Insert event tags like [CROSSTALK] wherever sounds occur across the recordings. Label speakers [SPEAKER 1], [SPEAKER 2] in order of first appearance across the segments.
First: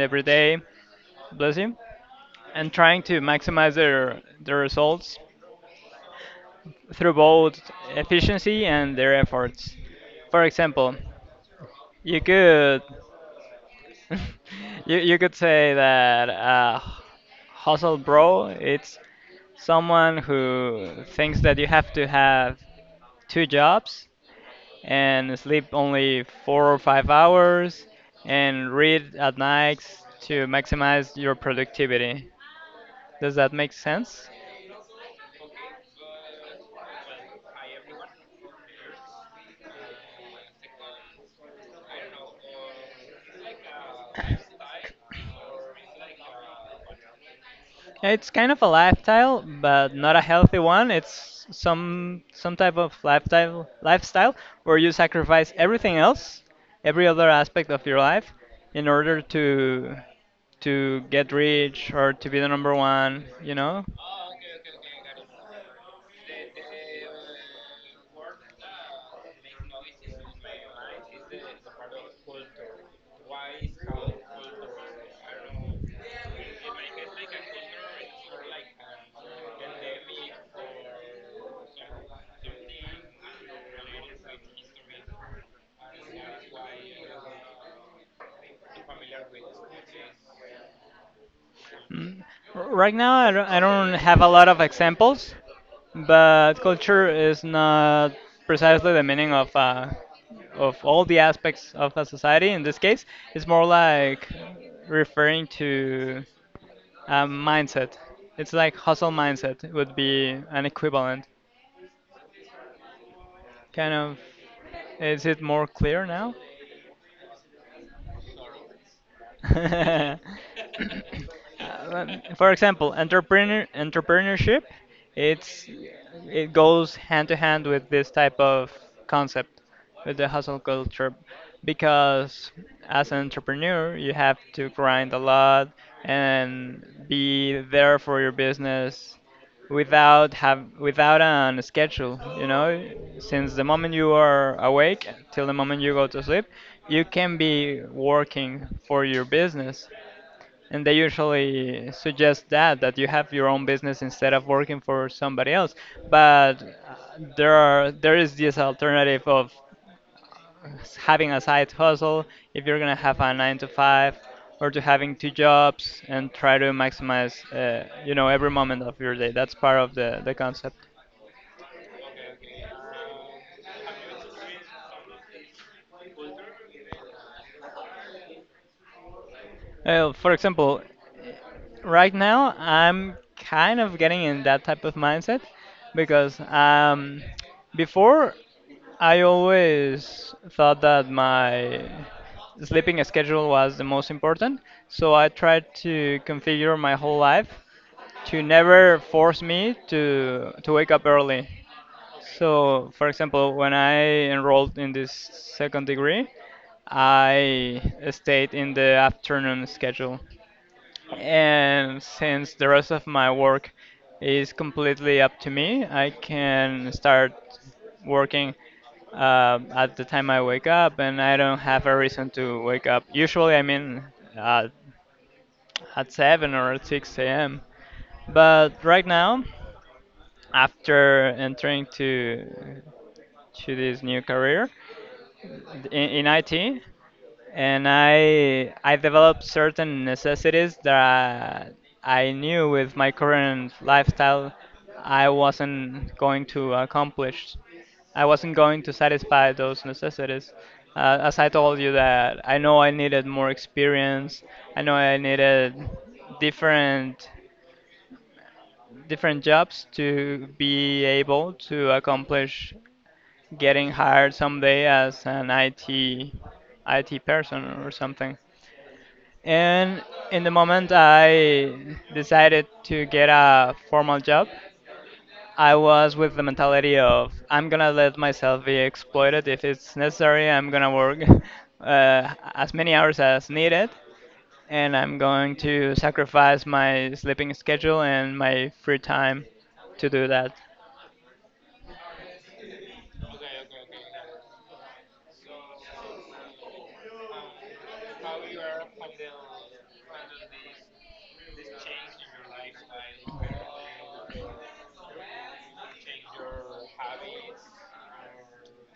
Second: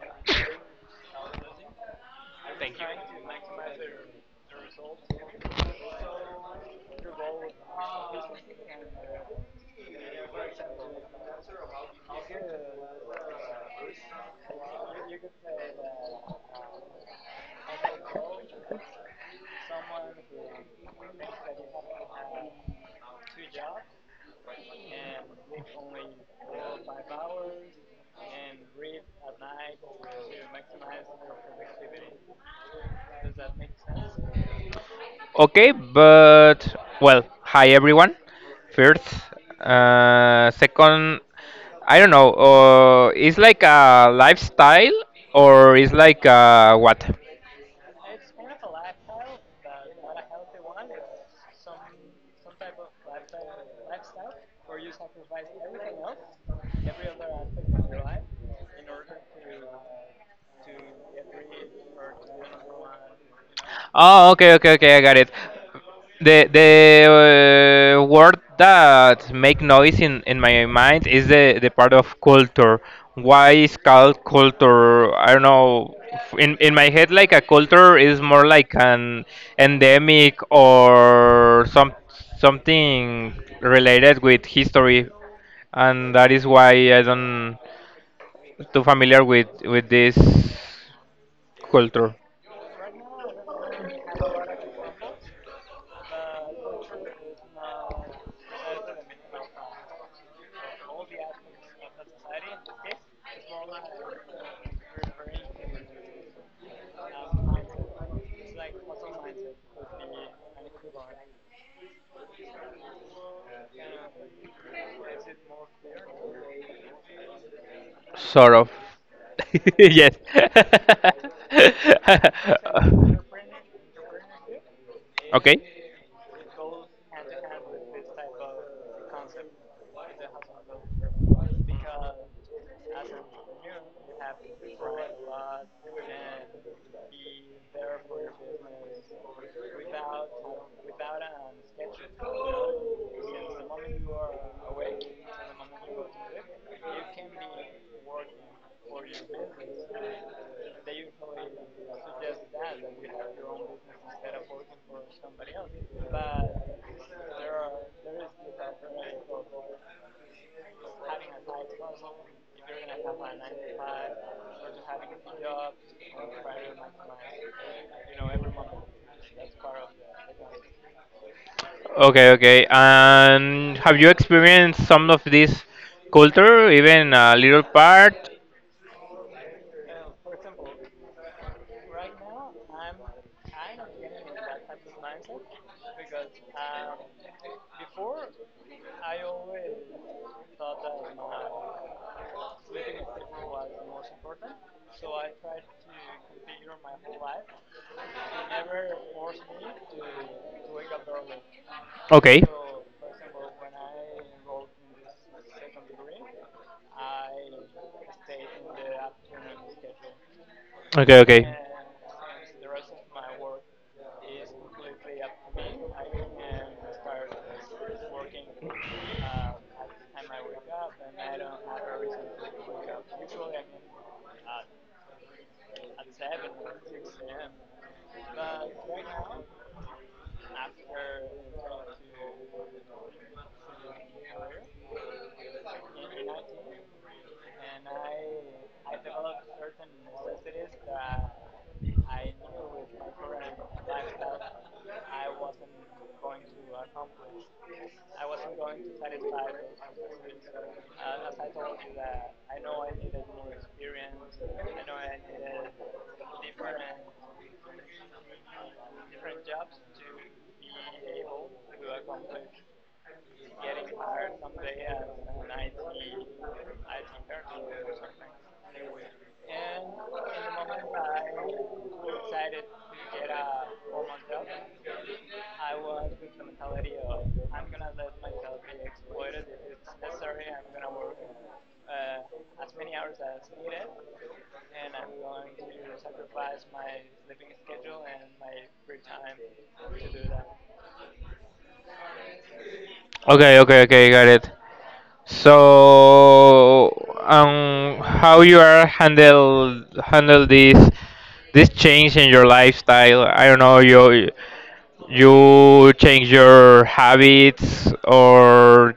[SPEAKER 1] every day, bless you, and trying to maximize their results through both efficiency and their efforts. For example, You could [LAUGHS] You could say that hustle bro, it's someone who thinks that you have to have two jobs and sleep only 4 or 5 hours and read at nights to maximize your productivity. Does that make sense?
[SPEAKER 2] Okay, but well, hi everyone. First, second, I don't know. It's like a lifestyle, or it's like what?
[SPEAKER 1] It's kind of a lifestyle, but not a healthy one. It's some type of lifestyle where you sacrifice everything else, every other aspect of your life, in order to get rich or to be the number one.
[SPEAKER 2] Oh, okay, okay, okay, I got it. The word that make noise in my mind is the part of culture. Why is called culture? I don't know. In my head, like a culture is more like an endemic or something related with history, and that is why I don't too familiar with this culture.
[SPEAKER 1] Mm, Right now, I don't have a lot of examples, but culture is not precisely the meaning of all the aspects of a society. In this case, it's more like referring to a mindset. It's like hustle mindset would be an equivalent. Kind of, is it more clear now?
[SPEAKER 2] Sort of. [LAUGHS] Yes. [LAUGHS]
[SPEAKER 1] [LAUGHS] For example, entrepreneurship,
[SPEAKER 2] Okay.
[SPEAKER 1] it goes hand to hand with this type of concept, with the hustle culture, because as an entrepreneur, you have to grind a lot and be there for your business without an schedule, since the moment you are awake till the moment you go to sleep, you can be working for your business. And they usually suggest that you have your own business instead of working for somebody else, but there is this alternative of having a side hustle if you're going to have a 9 to 5, or to having two jobs and try to maximize every moment of your day. That's part of the concept.
[SPEAKER 2] Okay, okay. And have you experienced some of this culture, even a little part?
[SPEAKER 1] For example, right now I'm kind of getting in that type of mindset because before, I always thought that my sleeping schedule was the most important, so I tried to configure my whole life to never force me to wake up early.
[SPEAKER 2] Okay.
[SPEAKER 1] So, for example, when I enrolled in this second degree, I stayed in the afternoon schedule.
[SPEAKER 2] Okay, okay.
[SPEAKER 1] And since the rest of my work is completely up to me, I can start working at the time I wake up, and I don't have a reason to wake up. Usually, I mean, uh, at 7 or at 6 a.m. But right now, after entering to this new career in IT, and I developed certain necessities that I knew with my current lifestyle I wasn't going to accomplish. I wasn't going to satisfy those necessities. As I told you, that I know I needed more experience. I know I needed different different jobs to be able to accomplish getting hired someday as an IT person or something. And in the moment I decided to get a formal job, I was with the mentality of, I'm gonna let myself be exploited if it's necessary. I'm gonna work [LAUGHS] as many hours as needed, and I'm going to sacrifice my sleeping schedule and my free time to do that.
[SPEAKER 2] Okay, okay, okay, got it. So, how you are handle this change in your lifestyle? I don't know. You change your habits, or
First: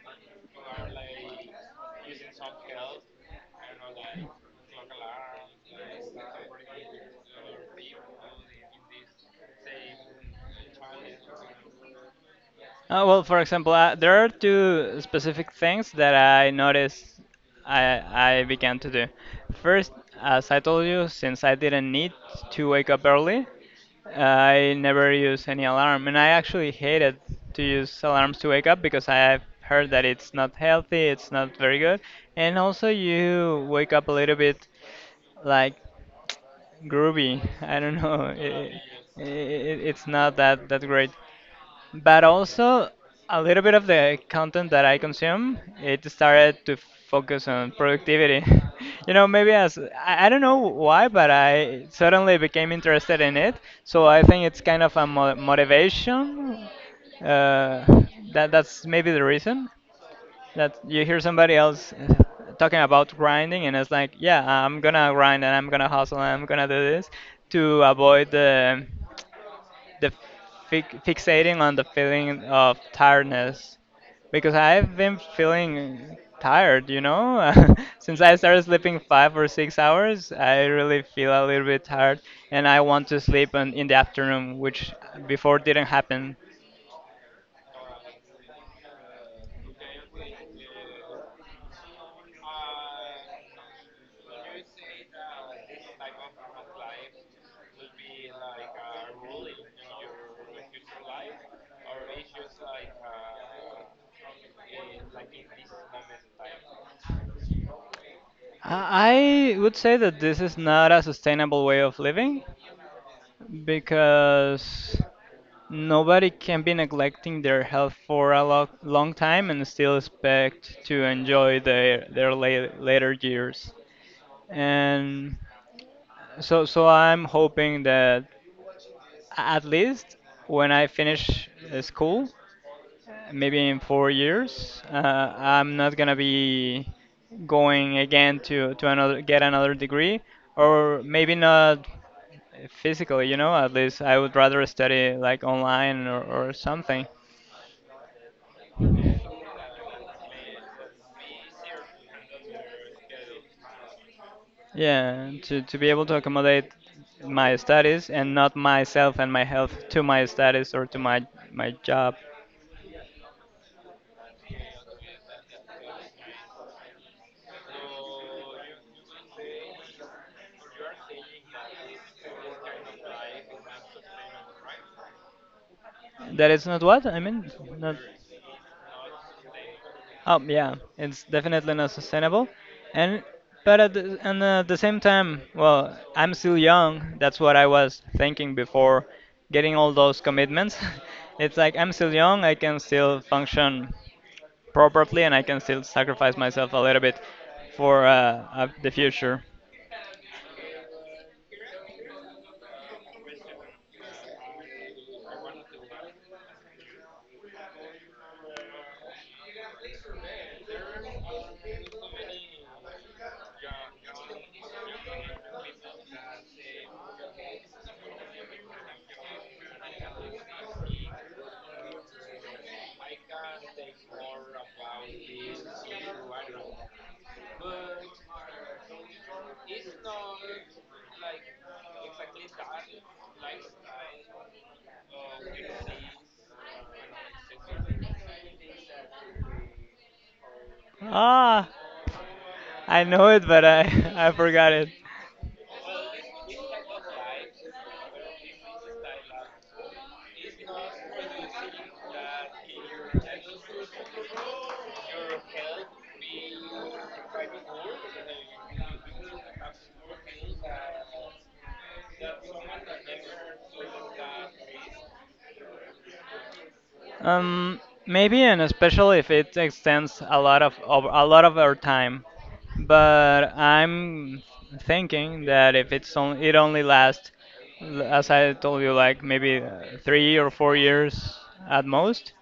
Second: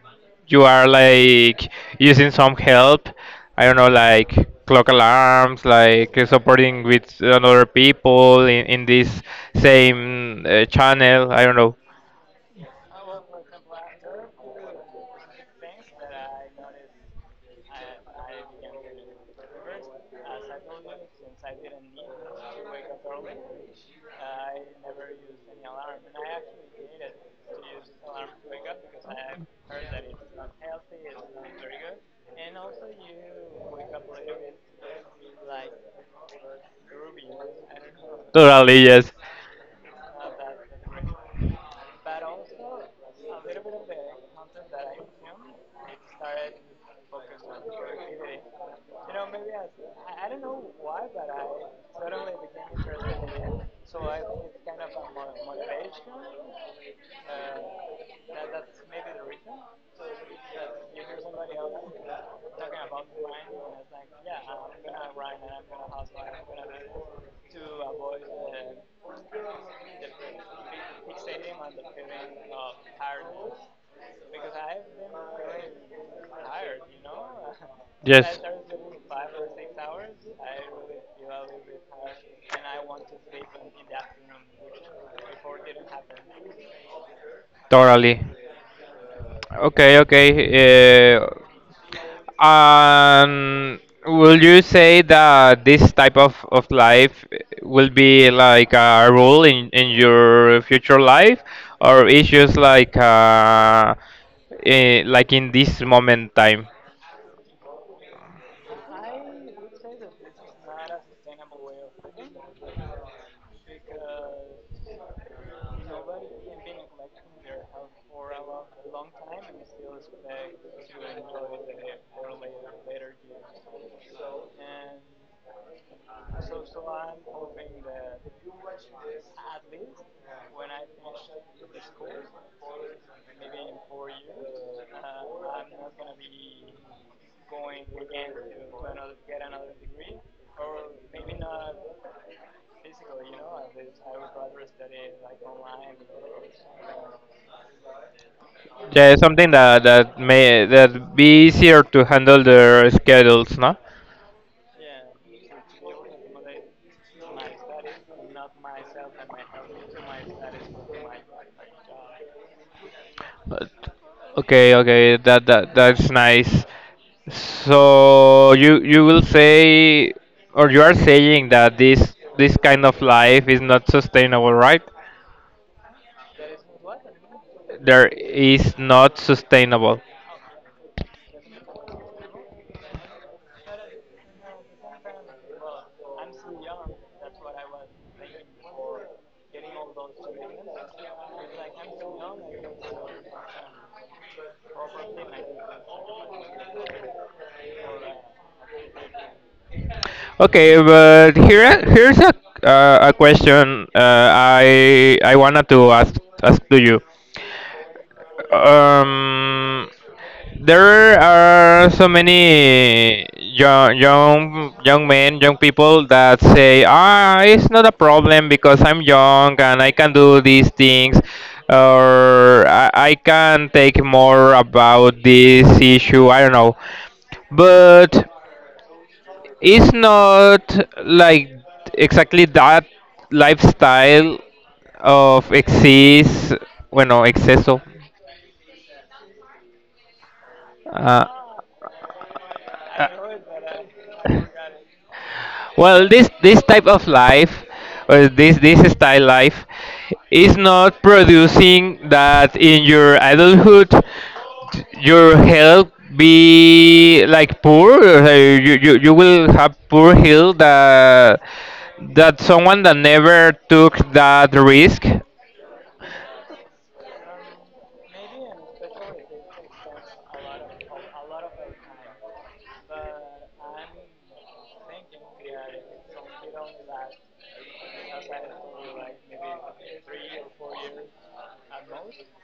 [SPEAKER 2] you are like using some help. I don't know, like clock alarms, like supporting with other people in this same channel. I don't know.
[SPEAKER 1] Well, for example, there are two specific things that I noticed I began to do. First, as I told you, since I didn't need to wake up early, I never use any alarm. And I actually hated to use alarms to wake up because I've heard that it's not healthy, it's not very good. And also, you wake up a little bit like groovy. [LAUGHS] I don't know.
[SPEAKER 2] Totally, yes.
[SPEAKER 1] It's not that great, but also a little bit of the content that I consume, it started to focus on productivity. [LAUGHS] Maybe I don't know why, but I suddenly became interested in it. So I think it's kind of a motivation. Uh, that's maybe the reason that you hear somebody else talking about grinding, and it's like, yeah, I'm gonna grind and I'm gonna hustle and I'm gonna do this to avoid the fixating on the feeling of tiredness, because I've been feeling tired, you know? [LAUGHS] Since I
[SPEAKER 2] Yes.
[SPEAKER 1] started sleeping 5 or 6 hours, I really feel a little bit tired, and I want to sleep in the afternoon, which before didn't happen.
[SPEAKER 2] Totally. Okay, okay. Um, will you say that this type of life will be like a rule in your future life, or it's just like like in this moment time?
[SPEAKER 1] I would say that this is not a sustainable way of living, because nobody can be neglecting their health for a long time and still expect to enjoy their later years. And so I'm hoping that at least when I finish school, maybe in 4 years, I'm not gonna be going again to another get another degree, or maybe not physically, you know, at least I would rather study like online, or something.
[SPEAKER 2] Yeah, something that that may that be easier to handle their schedules, no?
[SPEAKER 1] Yeah, to be able to accommodate my studies, and not myself and my health to my studies or to my job.
[SPEAKER 2] But- Okay, okay, that's nice. So you will say, or you are saying that this kind of life is not sustainable, right?
[SPEAKER 1] That is not what I mean. Not
[SPEAKER 2] There is not sustainable.
[SPEAKER 1] oh yeah, it's definitely not sustainable. And but at the, and at the same time, well, I'm still young. That's what I was thinking before getting all those commitments. [LAUGHS] It's like I'm still young. I can still function properly, and I can still sacrifice myself a little bit for the future.
[SPEAKER 2] Okay, but here's a question, I wanted to ask to you. Um, There are so many young men, young people that say, "Ah, it's not a problem because I'm young and I can do these things, or I can take more about this issue." I don't know, but it's not like exactly that lifestyle of exceso, bueno, exceso. uh,
[SPEAKER 1] Ah, I know it, but I [LAUGHS] I forgot it.
[SPEAKER 2] Well, this type of life, or this style life, is not producing that in your adulthood, your health be like poor, or you will have poor health that someone that never took that risk.
[SPEAKER 1] Um, Maybe, and especially if it extends a lot of our time. But I'm thinking that if it's on, it only lasts, as I told you, like maybe 3 or 4 years at most.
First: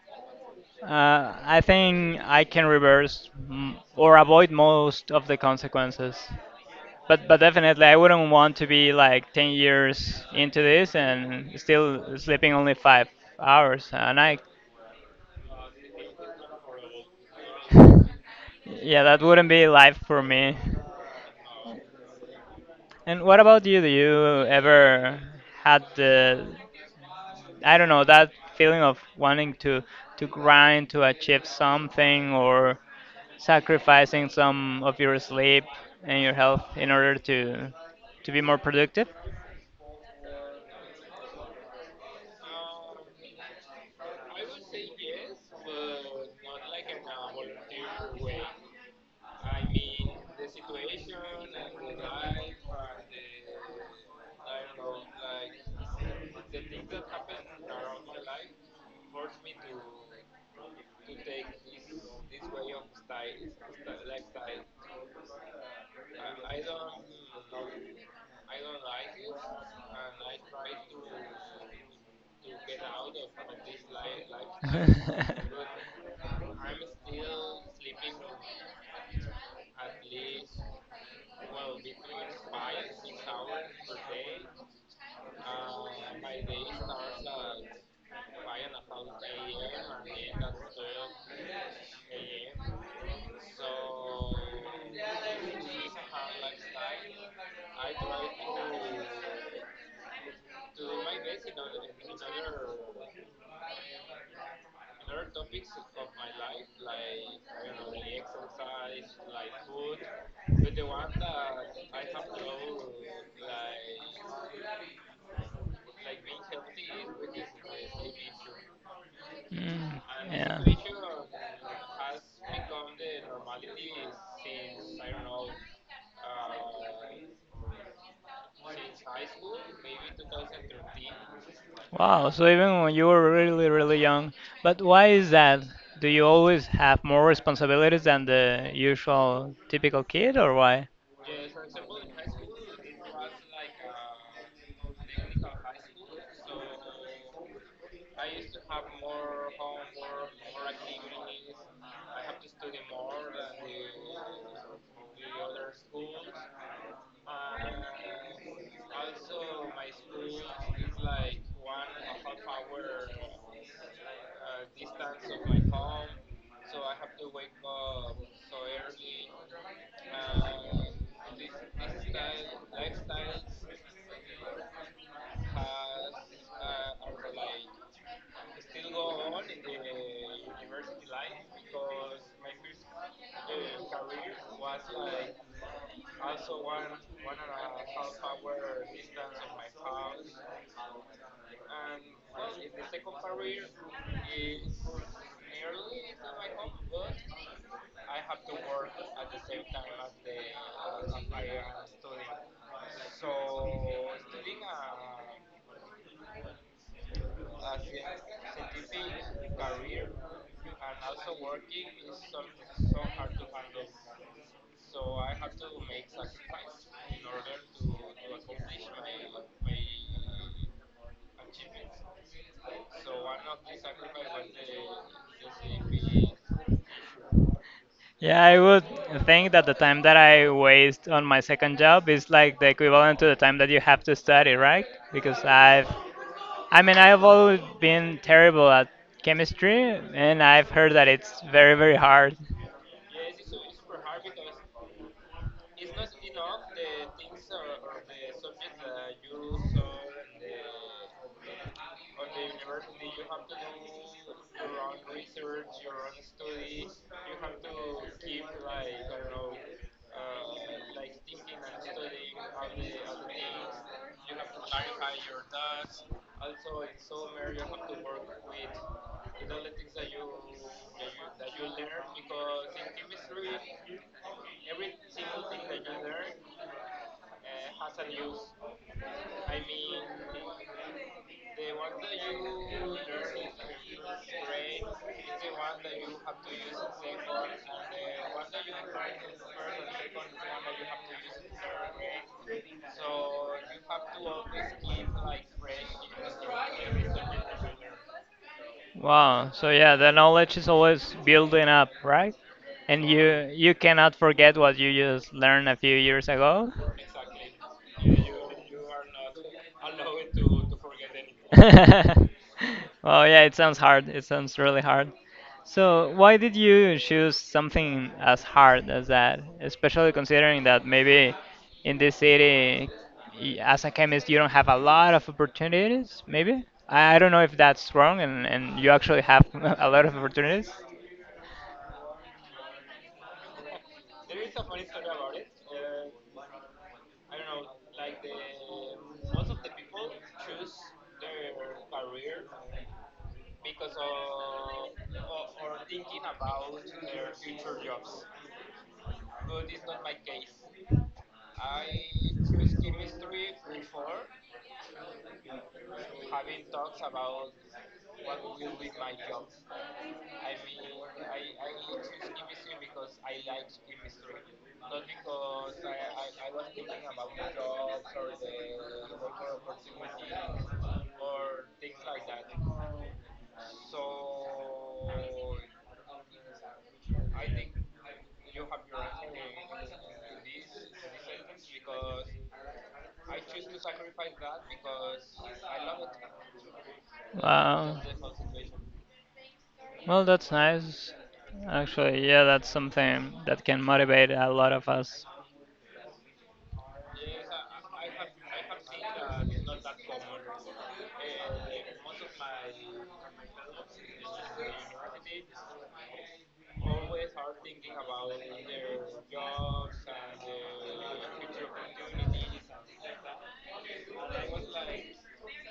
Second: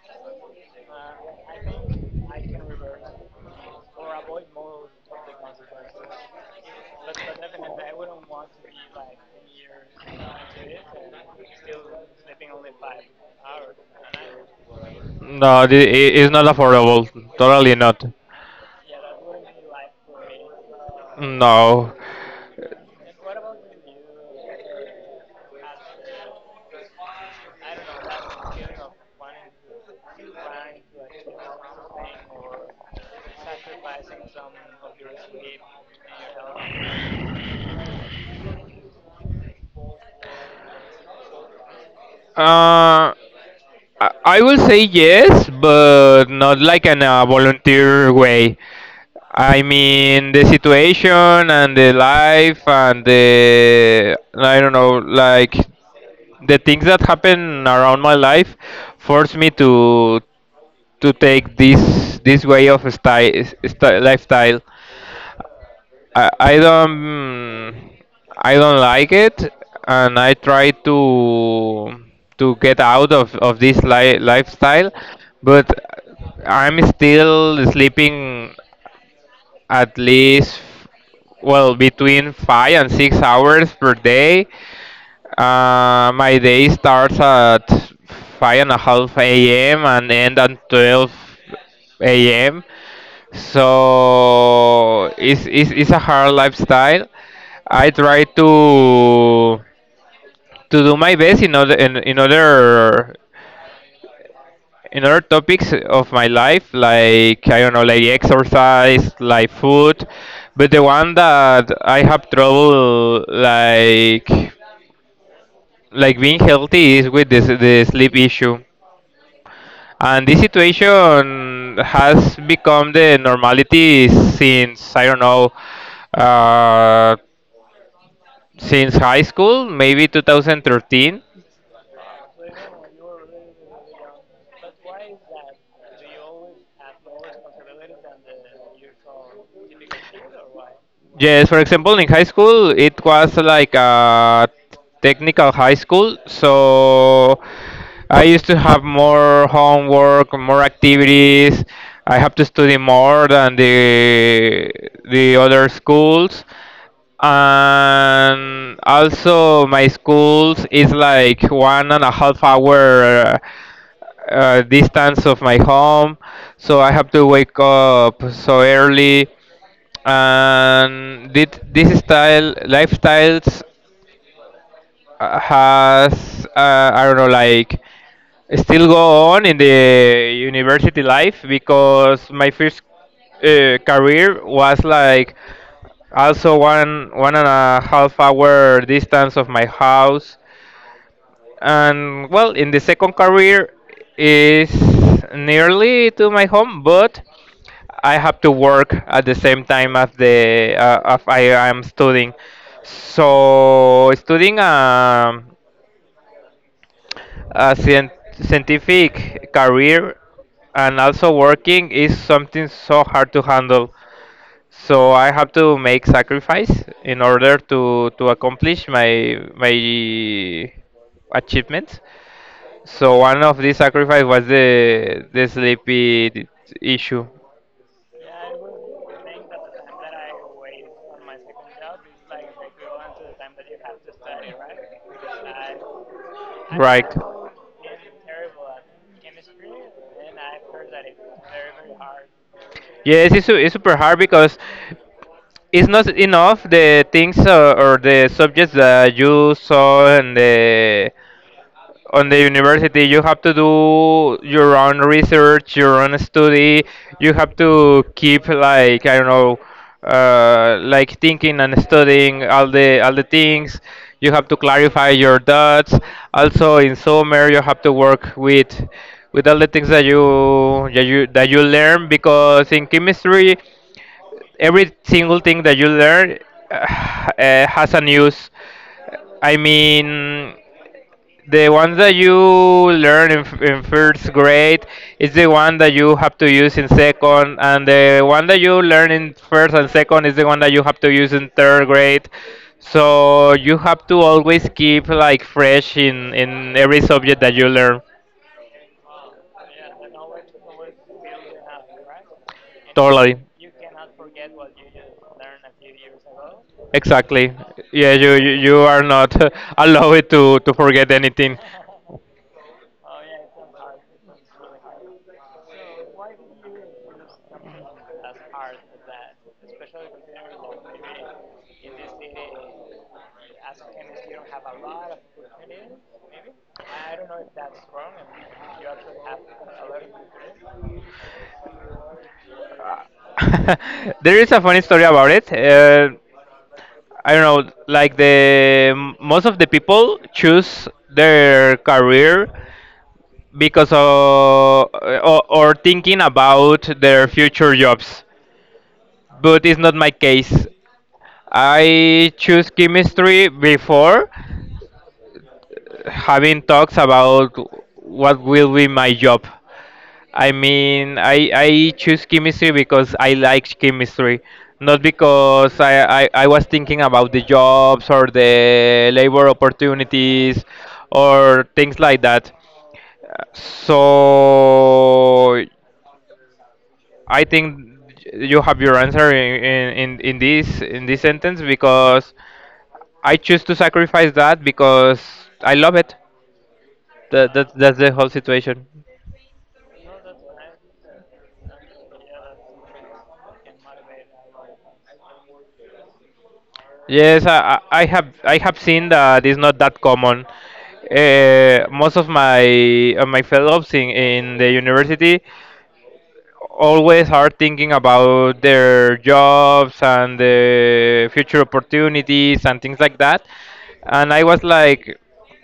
[SPEAKER 1] I think I can reverse, or avoid most of the consequences. But definitely, I wouldn't want to be like 10 years into this and still sleeping only 5 hours a night.
[SPEAKER 2] No, it is not affordable. Totally not.
[SPEAKER 1] [LAUGHS] Yeah, that wouldn't be life for me.
[SPEAKER 2] No.
[SPEAKER 1] And what about you? Do you ever had I don't know, that feeling of wanting to grind to achieve something, or sacrificing some of your sleep and your health in order to be more productive?
[SPEAKER 2] Uh, I will say yes, but not like in a volunteer way. I mean, the situation and the life and the, I don't know, like the things that happen around my life force me to take this way of style, lifestyle. I, I don't I don't like it and I try to get out of this
[SPEAKER 1] [LAUGHS]
[SPEAKER 2] lifestyle,
[SPEAKER 1] do
[SPEAKER 2] but I'm still sleeping at least well between 5 and 6 hours per day. My day starts at five and a half a.m. and end at 12 a.m. So it's a hard lifestyle. I try to do my best in other topics of my life, like I don't know, like exercise, like food. But the one that I have trouble like being healthy is with this the sleep issue,
[SPEAKER 1] Mm,
[SPEAKER 2] and this
[SPEAKER 1] yeah.
[SPEAKER 2] situation has become the normality since I don't know, uh, since high school, maybe 2013.
[SPEAKER 1] Wow, so even when you were really, really young, but why is that? Do you always have more responsibilities than the usual typical kid, or why?
[SPEAKER 2] Yes, for example, in high school, it was like a technical high school, so I used to have more homework, more activities. I have to study more than the other schools, and also my schools is like 1.5 hour distance of my home, so I have to wake up so early, and did this style lifestyles has, I don't know, like still go on in the university life because my first career was like also 1.5 hour distance of my house, and well, in the second career is nearly to my home, but I have to work at the same time as the, as I am studying. So studying, a scientific career, and also working is something so hard to handle. So I have to make sacrifice in order to accomplish my achievements. So one of these sacrifice was the sleepy issue,
[SPEAKER 1] Yeah, I would think that the time that I waste on my second job is like the equivalent to the time that you have to study, right? Because I mean,
[SPEAKER 2] right?
[SPEAKER 1] I've always been terrible at chemistry, and I've heard that it's very, very hard.
[SPEAKER 2] Yes, it's super hard because it's not enough the things, or the subjects that you saw, and the on the university you have to do your own research, your own study. You have to keep like, I don't know, like thinking and studying all the things. You have to clarify your doubts. Also in summer you have to work with all the things that you that you that you learn, because in chemistry every single thing that you learn [SIGHS] uh, has a use. I mean, the ones that you learn in first grade is the one that you have to use in second, and the one that you learn in first and second is the one that you have to use in third grade. So you have to always keep like fresh in every subject that you learn.
[SPEAKER 1] Wow. So yeah, the knowledge is always building up, right? And
[SPEAKER 2] Totally.
[SPEAKER 1] you cannot forget what you just learned a few years ago.
[SPEAKER 2] Exactly. Yeah, you are not [LAUGHS] allowed to forget anything.
[SPEAKER 1] [LAUGHS] Well, yeah, it sounds hard. It sounds really hard. So, why did you choose something as hard as that? Especially considering that maybe in this city, as a chemist, you don't have a lot of opportunities, maybe? I don't know if that's wrong, and you actually have [LAUGHS] a lot of opportunities.
[SPEAKER 2] [LAUGHS] There is a funny story about it. I don't know, like the most of the people choose their career because of, or, thinking about their future jobs, but it's not my case. I choose chemistry before having talks about what will be my job. I mean, I choose chemistry because I like chemistry, not because I was thinking about the jobs or the labor opportunities or things like that. So I think you have your answer in this sentence, because I choose to sacrifice that because I love it.
[SPEAKER 1] Wow.
[SPEAKER 2] That's the whole situation.
[SPEAKER 1] Well, that's nice. Actually, yeah, that's something that can motivate a lot of us.
[SPEAKER 2] Yes, I have seen that it's not that common. Most of my fellows in the university always are thinking about their jobs and the future opportunities and things like that. And I was like,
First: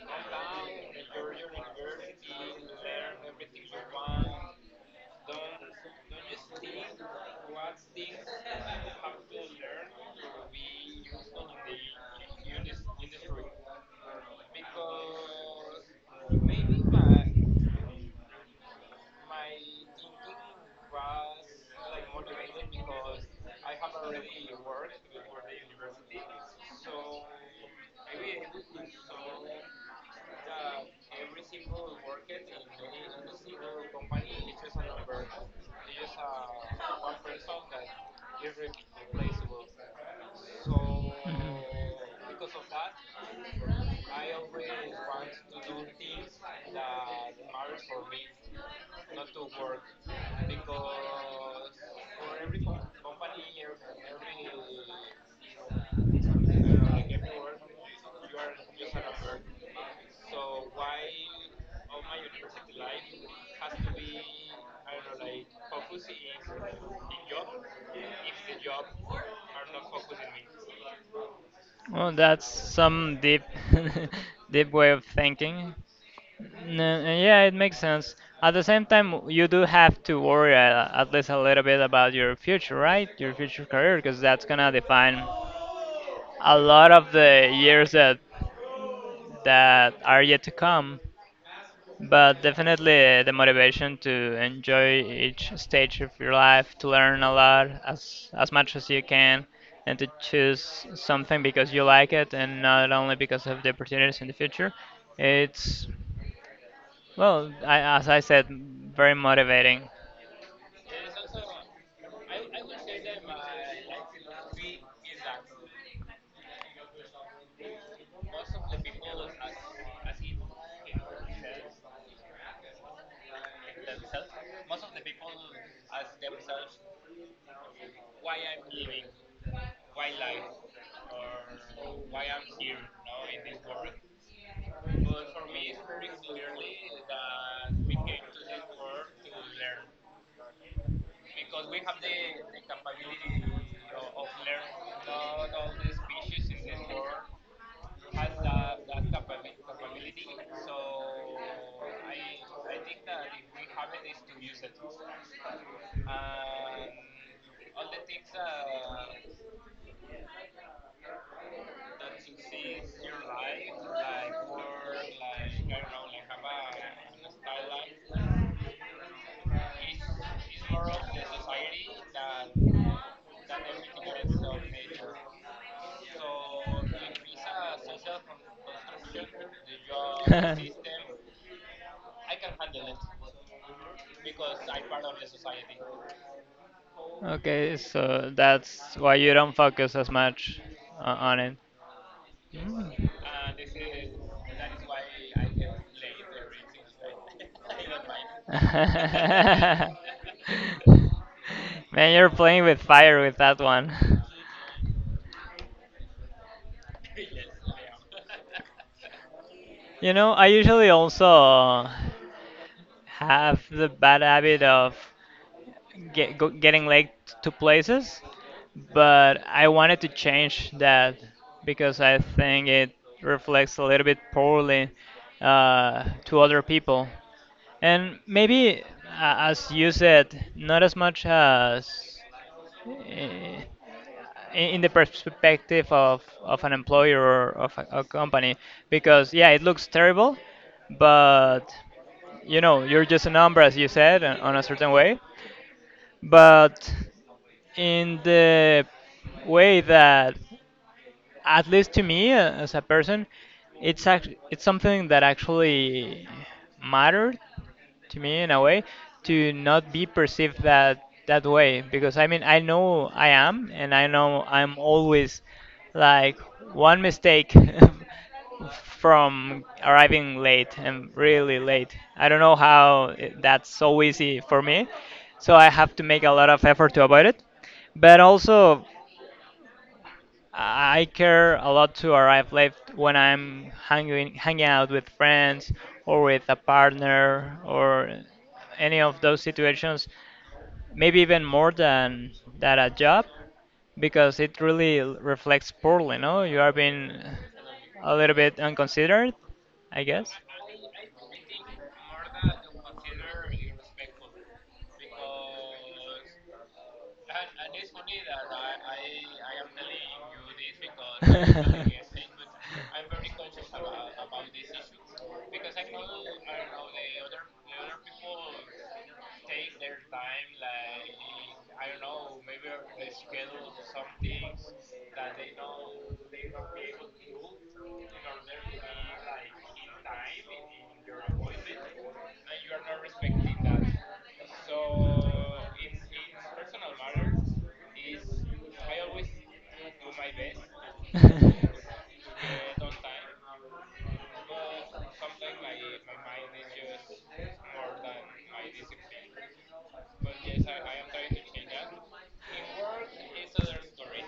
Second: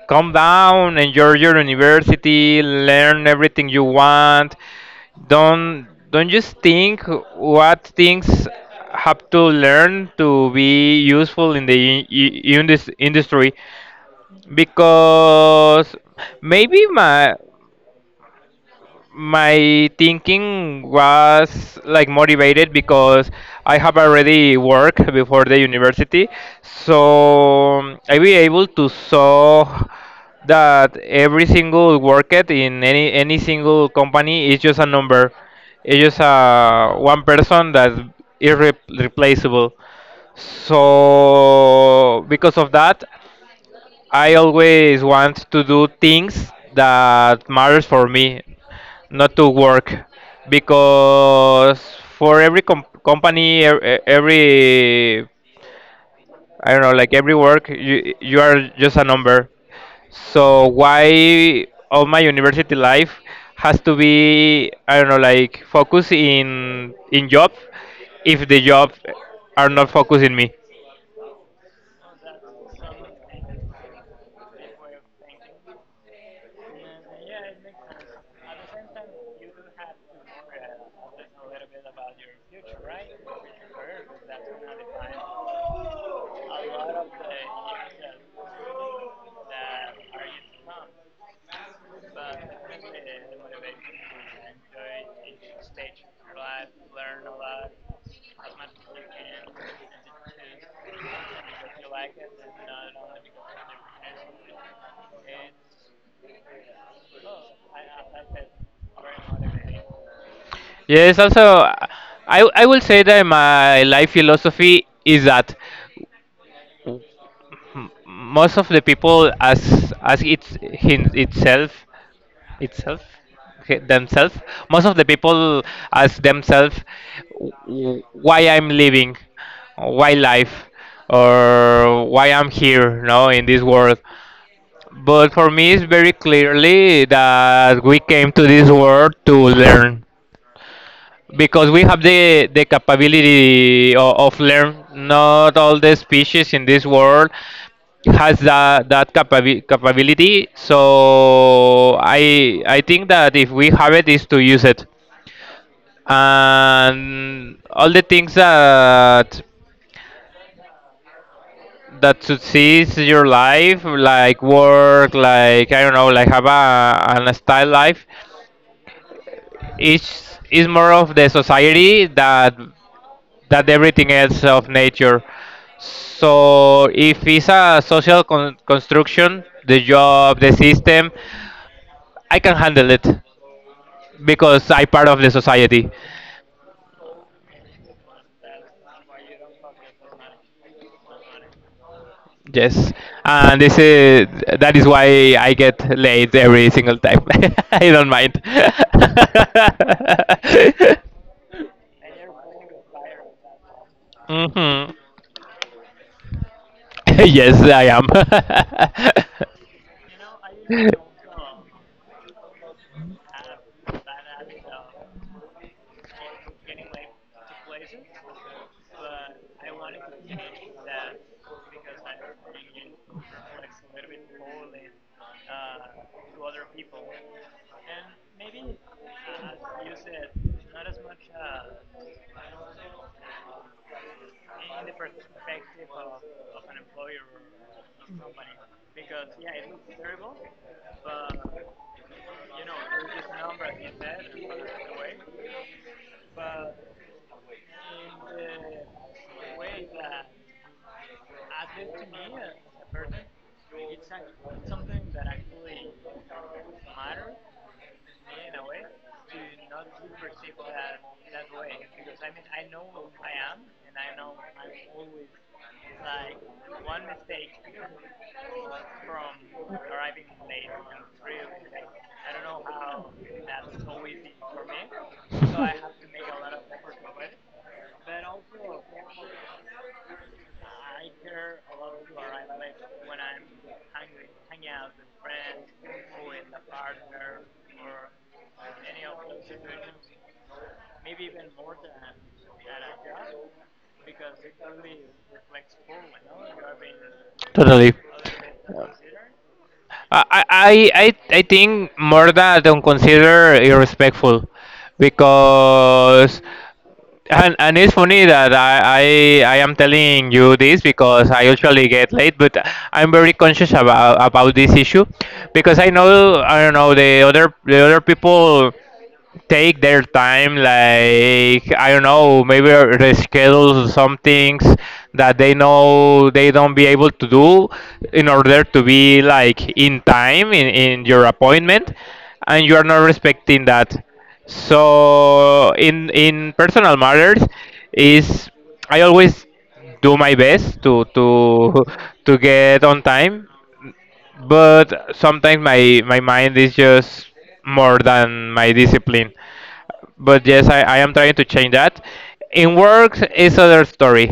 [SPEAKER 2] calm down, enjoy your university, learn everything you want. Don't just think what things have to learn to be useful in in this industry, because maybe my thinking was like motivated because I have already worked before the university, so I be able to saw that every single worker in any single company is just a number. It's just a one person that is irreplaceable. So because of that, I always want to do things that matters for me,
[SPEAKER 1] Not
[SPEAKER 2] not to
[SPEAKER 1] don't to work
[SPEAKER 2] work, because for every company, e- e- every
[SPEAKER 1] company,
[SPEAKER 2] I
[SPEAKER 1] know,
[SPEAKER 2] don't know, like every work, you are just a
[SPEAKER 1] like are
[SPEAKER 2] number. So why all my university life has to be, I don't know, like focus
[SPEAKER 1] focusing
[SPEAKER 2] in
[SPEAKER 1] job.
[SPEAKER 2] job, if the job are not focusing me.
[SPEAKER 1] Well, that's some deep, [LAUGHS] deep way of thinking. Yeah, it makes sense. At the same time, you do have to worry at least a little bit about your future, right? Your future career, because that's gonna define a lot of the years that are yet to come. But definitely, the motivation to enjoy each stage of your life, to learn a lot, as much as you can, and to choose something because you like it and not only because of the opportunities in the future. It's Well, I, as I said, very motivating.
[SPEAKER 2] Yes, also, I will say that my life philosophy is that most of the people, as it's him, itself, themselves, most of the people ask themselves why I'm living, why life, or why I'm here, no, in this world. But for me, it's very clearly that we came to this world to learn, because we have the capability of learn, not all the species in this world has capability. So I think that if we have it is to use it, and all the things that succeeds your life like work, like I don't know, like have a an style life, is more of the society that everything else of nature. So if it's a social construction, the job, the system,
[SPEAKER 1] [LAUGHS]
[SPEAKER 2] I can handle it because I part of the society.
[SPEAKER 1] Okay, so that's why you don't focus as much on it.
[SPEAKER 2] Yes,
[SPEAKER 1] Mm.
[SPEAKER 2] and this is that is why I get
[SPEAKER 1] [LAUGHS]
[SPEAKER 2] late every single time. [LAUGHS] I don't mind.
[SPEAKER 1] Man, you're playing with fire with that one.
[SPEAKER 2] [LAUGHS] Hmm. [LAUGHS] Yes, I am.
[SPEAKER 1] You know, I usually also have the bad habit of getting late to places, but I wanted to change that because I think it reflects a little bit poorly to other people. And maybe, as you said, not as much
[SPEAKER 2] [LAUGHS]
[SPEAKER 1] as i- in the perspective of an employer or of a company, because yeah, it looks terrible, but you're just a number, as you said, on a certain way. But in the way that, at least to me, as a person, it's it's something that actually mattered to me in a way, to not be perceived that way, because I mean, I know I am and I know I'm always like one mistake [LAUGHS] from arriving late and really late. I don't know how that's so easy for me. So I have to make a lot of effort to avoid it. But also I care a lot to arrive late when I'm hanging out with friends or with a partner or any of those situations, maybe even more than that a job because it really reflects poorly, no? You are being
[SPEAKER 2] Totally. Other ways,
[SPEAKER 1] a little bit unconsidered, I guess.
[SPEAKER 2] I think more than I don't consider irrespectful, because, and it's funny that I am telling you this because I usually get late, but I'm very
[SPEAKER 1] [LAUGHS]
[SPEAKER 2] conscious about this issue, because I know,
[SPEAKER 1] [LAUGHS]
[SPEAKER 2] I don't know, the other people take their time, like I don't know, maybe reschedule some things that they know they don't be able to do in order to be like in time in your appointment, and you are not respecting that. So in personal matters is, I always do my best to get on time, but sometimes my mind is just more than my discipline. But yes, I am trying to change that. In works is other story.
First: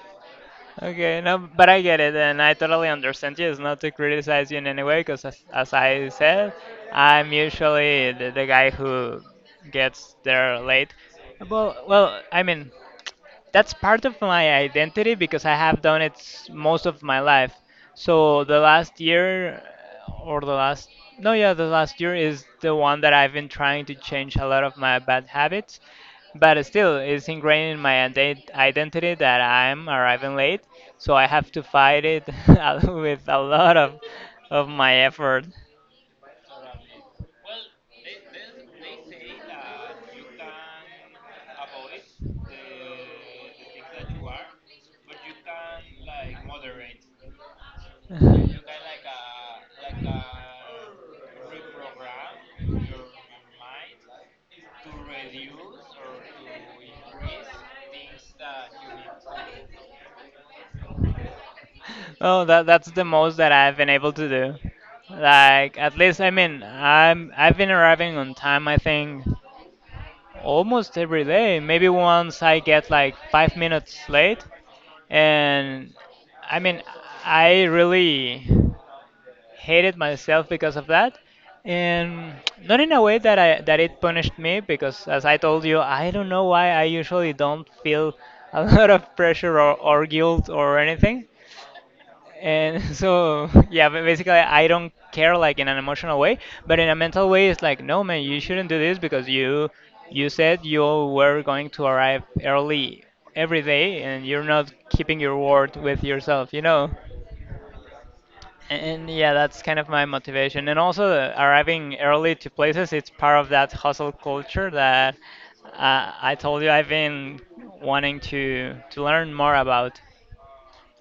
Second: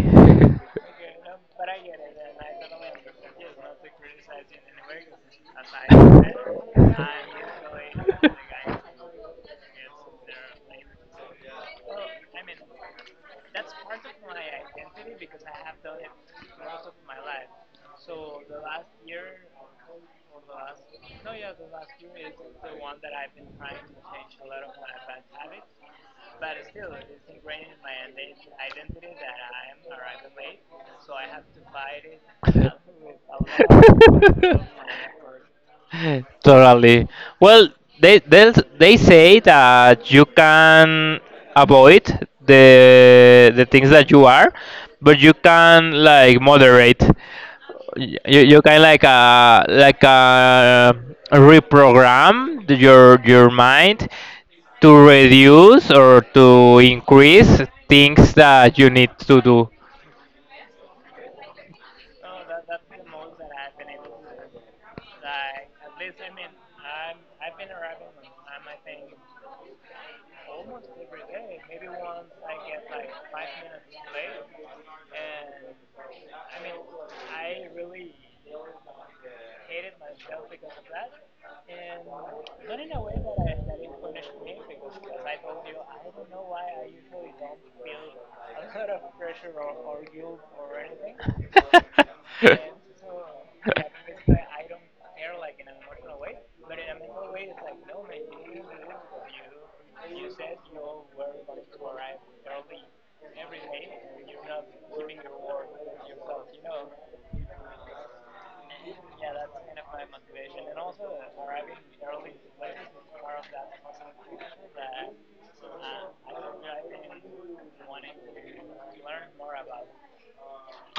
[SPEAKER 1] Okay, no, but I get it, and I totally understand you. It's not to criticize you in any way, because as I said, I'm usually the guy who gets there late. Well, I mean, that's part of my identity because I have done most of my life. So the last year, or the last, no, yeah, the last year is the one that I've been trying to change a lot of my bad habits. But still, it's ingrained in my identity that I'm arriving late. So I have to fight it [LAUGHS] with a lot
[SPEAKER 2] [LAUGHS]
[SPEAKER 1] of my
[SPEAKER 2] [LAUGHS]
[SPEAKER 1] effort.
[SPEAKER 2] Totally. Well, they they they say that you can avoid the things that you are, but you can like moderate. You can like, like, reprogram your mind to
[SPEAKER 1] [LAUGHS]
[SPEAKER 2] reduce or to increase things that you need to do.
[SPEAKER 1] Oh, that that's the most that I've been able to do. Like at least I've been arriving on time I think almost every day. Maybe once I get
[SPEAKER 2] Like
[SPEAKER 1] like
[SPEAKER 2] five
[SPEAKER 1] five
[SPEAKER 2] minutes
[SPEAKER 1] minutes late
[SPEAKER 2] late.
[SPEAKER 1] and I
[SPEAKER 2] I mean,
[SPEAKER 1] mean
[SPEAKER 2] I
[SPEAKER 1] I really
[SPEAKER 2] hated,
[SPEAKER 1] hated myself because of that,
[SPEAKER 2] and
[SPEAKER 1] and not
[SPEAKER 2] not in
[SPEAKER 1] in a
[SPEAKER 2] a way
[SPEAKER 1] way that I
[SPEAKER 2] that
[SPEAKER 1] that
[SPEAKER 2] it
[SPEAKER 1] it
[SPEAKER 2] punished
[SPEAKER 1] punished
[SPEAKER 2] me
[SPEAKER 1] me
[SPEAKER 2] because,
[SPEAKER 1] because as
[SPEAKER 2] as
[SPEAKER 1] I
[SPEAKER 2] I
[SPEAKER 1] told
[SPEAKER 2] told you,
[SPEAKER 1] you
[SPEAKER 2] you
[SPEAKER 1] I don't know
[SPEAKER 2] know why
[SPEAKER 1] why I
[SPEAKER 2] I don't
[SPEAKER 1] usually don't feel a [LAUGHS]
[SPEAKER 2] feel a
[SPEAKER 1] lot
[SPEAKER 2] lot of
[SPEAKER 1] of pressure or,
[SPEAKER 2] sorrow.
[SPEAKER 1] or guilt or anything
[SPEAKER 2] [LAUGHS]
[SPEAKER 1] and [LAUGHS] so yeah, but basically I don't care like in an emotional way, but in a mental way it's like, no man, you shouldn't do this because you said you were going to arrive early every day and you're not keeping your word with yourself, you know? And yeah, that's kind of my motivation. And also arriving early to places, it's part of that hustle culture that I told you I've been wanting to learn more about.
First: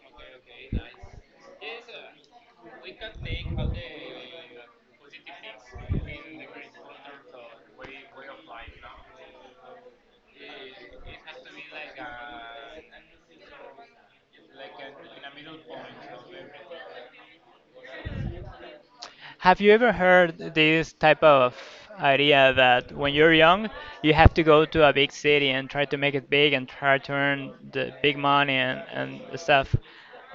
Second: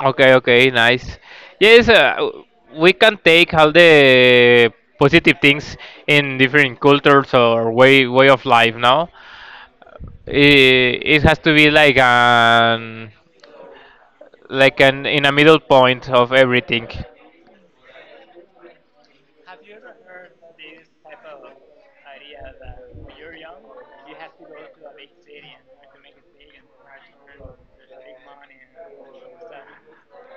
[SPEAKER 2] Okay, okay, nice. Yes, we can take all the positive things in different cultures or way of life. Now, it has to be like an, in a middle point of everything.
[SPEAKER 1] Have you ever heard this type of idea that when you're young, you have to go to a big city and try to make it big and try to earn the big money and stuff?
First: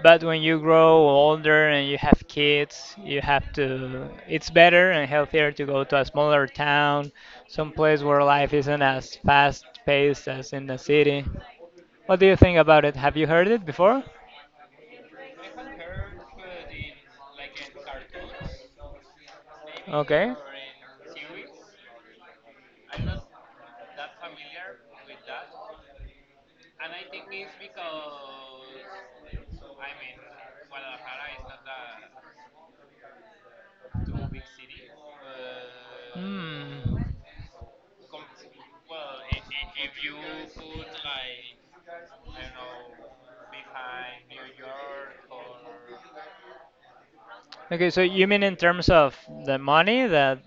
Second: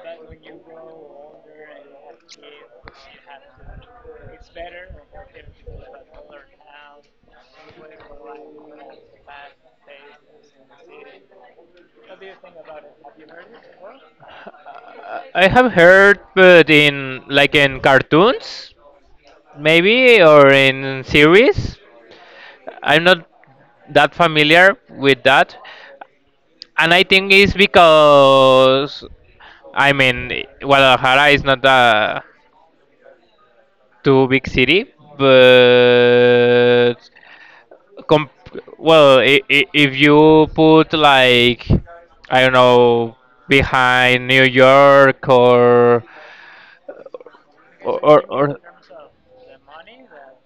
[SPEAKER 1] But when you grow older and you have kids, you have to, it's better and healthier to go to a smaller town, some place where life isn't as fast paced as in the city. What do you think about it? Have you heard it before?
[SPEAKER 2] I have heard, but in like in cartoons, maybe,
[SPEAKER 1] Okay.
[SPEAKER 2] or in series. I'm not that familiar with that, and I think it's because I mean Guadalajara is not a too big city,
[SPEAKER 1] Hmm.
[SPEAKER 2] but Com well, I if you put like, I don't know, behind New York or
[SPEAKER 1] Okay, so you mean in
[SPEAKER 2] or
[SPEAKER 1] terms of the money that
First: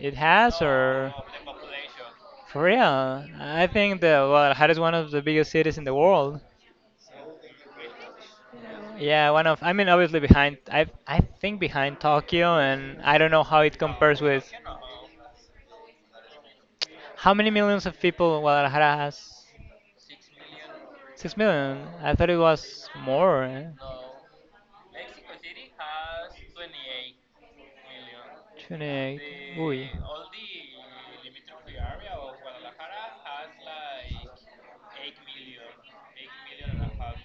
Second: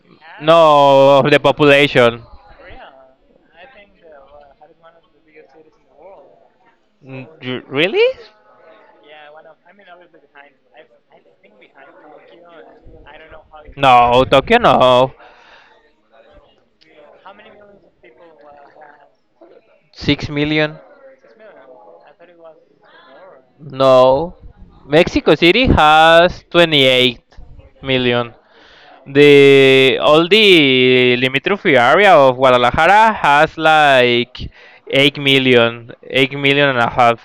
[SPEAKER 1] it has, or
[SPEAKER 2] no of the population.
[SPEAKER 1] for real? I think the Guadalajara is one of the biggest cities in the world.
[SPEAKER 2] Mm, really?
[SPEAKER 1] Yeah, one of. I mean, obviously behind. I think behind Tokyo, and I don't know how it compares
[SPEAKER 2] No,
[SPEAKER 1] with.
[SPEAKER 2] Tokyo no.
[SPEAKER 1] How many millions of people Guadalajara has?
[SPEAKER 2] 6 million?
[SPEAKER 1] 6 million. I thought it was more. Eh?
[SPEAKER 2] No. Mexico City has 28 million.
[SPEAKER 1] 28. Uy.
[SPEAKER 2] The all the limitrophy area of Guadalajara has like 8 million, eight million and a half.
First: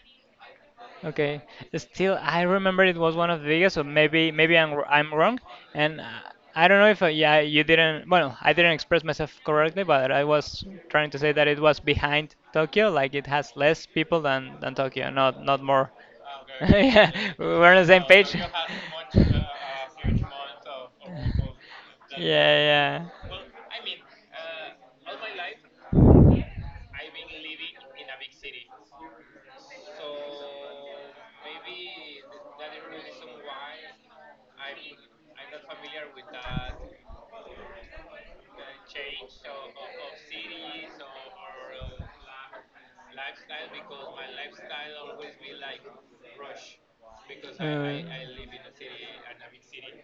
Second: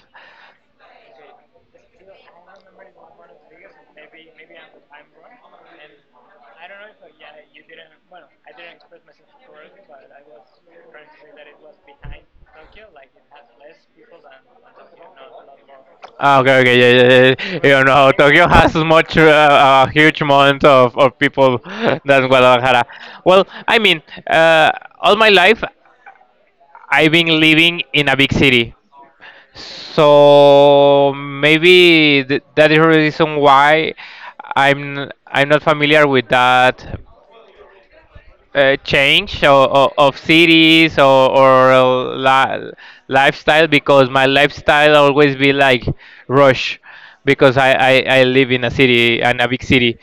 [SPEAKER 1] Okay. Still, I remember it was one of the biggest, so maybe I'm wrong, and I don't know if yeah you didn't. Well, I didn't express myself correctly, but I was trying to say that it was behind Tokyo, like it has less people than Tokyo, not more.
[SPEAKER 2] Ah, okay,
[SPEAKER 1] [LAUGHS]
[SPEAKER 2] okay, yeah, yeah,
[SPEAKER 1] Yeah,
[SPEAKER 2] yeah.
[SPEAKER 1] we're
[SPEAKER 2] Yeah.
[SPEAKER 1] on
[SPEAKER 2] You
[SPEAKER 1] the same
[SPEAKER 2] know,
[SPEAKER 1] page.
[SPEAKER 2] Tokyo has much a huge amount of people [LAUGHS] than Guadalajara.
[SPEAKER 1] Yeah,
[SPEAKER 2] Well, I mean, uh, all my life I've been living in a big city, so maybe that is the reason why I'm not familiar with that change, or of cities, or li- lifestyle, because my lifestyle
[SPEAKER 1] yeah.
[SPEAKER 2] always be like rush, because
[SPEAKER 1] Uh,
[SPEAKER 2] I live in a city and a big city.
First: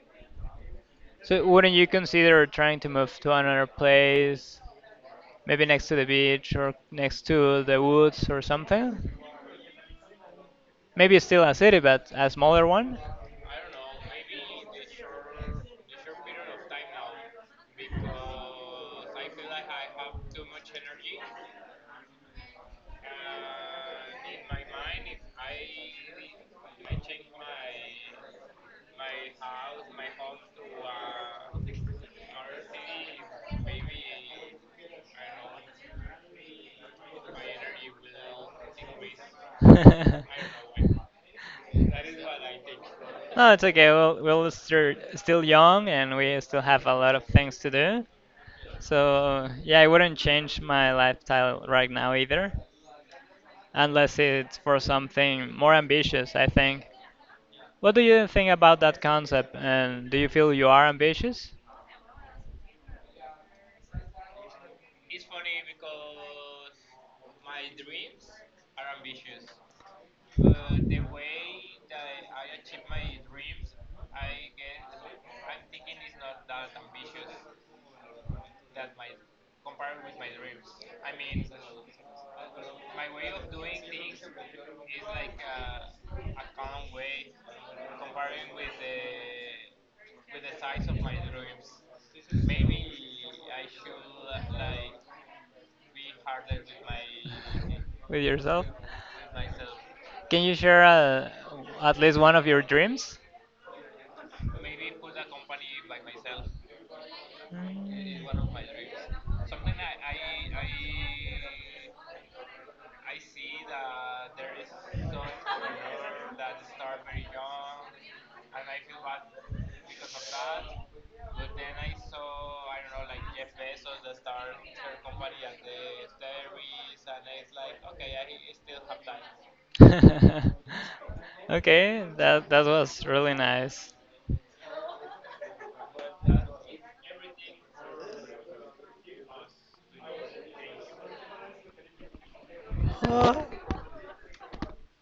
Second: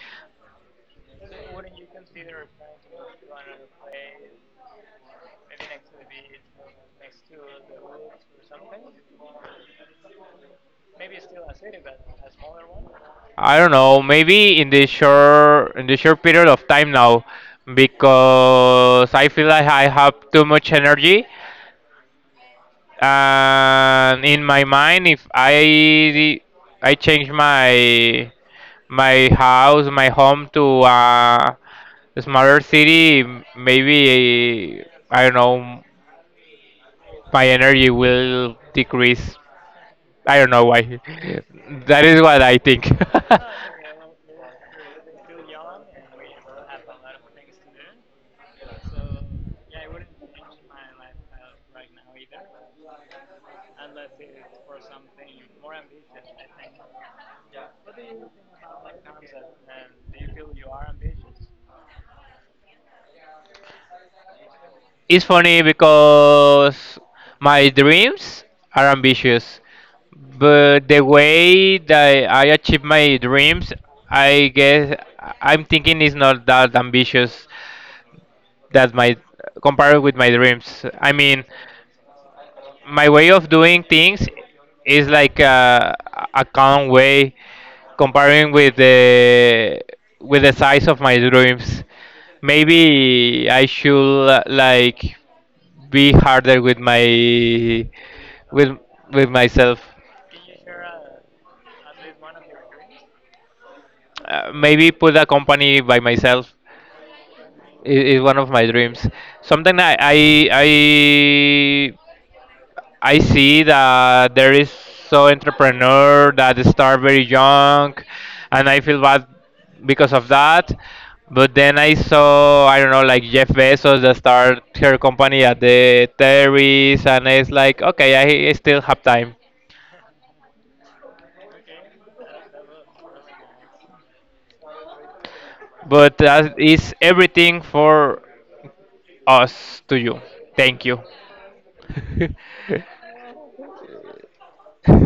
[SPEAKER 1] so wouldn't you consider trying to move to another place, maybe next to the beach or next to the woods or something? Maybe still a city, but a smaller one?
[SPEAKER 2] I don't know, maybe in the short period of time now, because I feel like I have too much energy, and in my mind, if I change my house, my home to
[SPEAKER 1] [LAUGHS]
[SPEAKER 2] a smaller city, maybe, I don't know, my energy will decrease. I don't know why. [LAUGHS] That is what I think.
[SPEAKER 1] No, it's okay. We're still young and we still have a lot of things to do. So, yeah, I wouldn't change my lifestyle right now either, unless it's for something more
[SPEAKER 2] [LAUGHS]
[SPEAKER 1] ambitious, I think. What do you think about that concept? And do you feel you are ambitious?
[SPEAKER 2] It's funny because my dreams are ambitious, but the way that I achieve my dreams, I guess I'm thinking is not that ambitious, that my compared with my dreams. I mean, my way of doing things is like a calm way comparing with the size of my dreams. Maybe I should, like, be harder with my
[SPEAKER 1] With yourself?
[SPEAKER 2] with with myself.
[SPEAKER 1] Can you share at least one of your dreams?
[SPEAKER 2] Maybe put a company by myself
[SPEAKER 1] Mm.
[SPEAKER 2] is, one of my dreams. Something I I see that there is so entrepreneur that start very young, and I feel bad because of that. But then I saw, I don't know, like Jeff Bezos that start her company at the terrace, and it's like, okay, I still have time.
[SPEAKER 1] [LAUGHS] Okay, that that was really nice.
[SPEAKER 2] But that is everything for us to you. Thank you.
[SPEAKER 1] [LAUGHS]
[SPEAKER 2] [LAUGHS]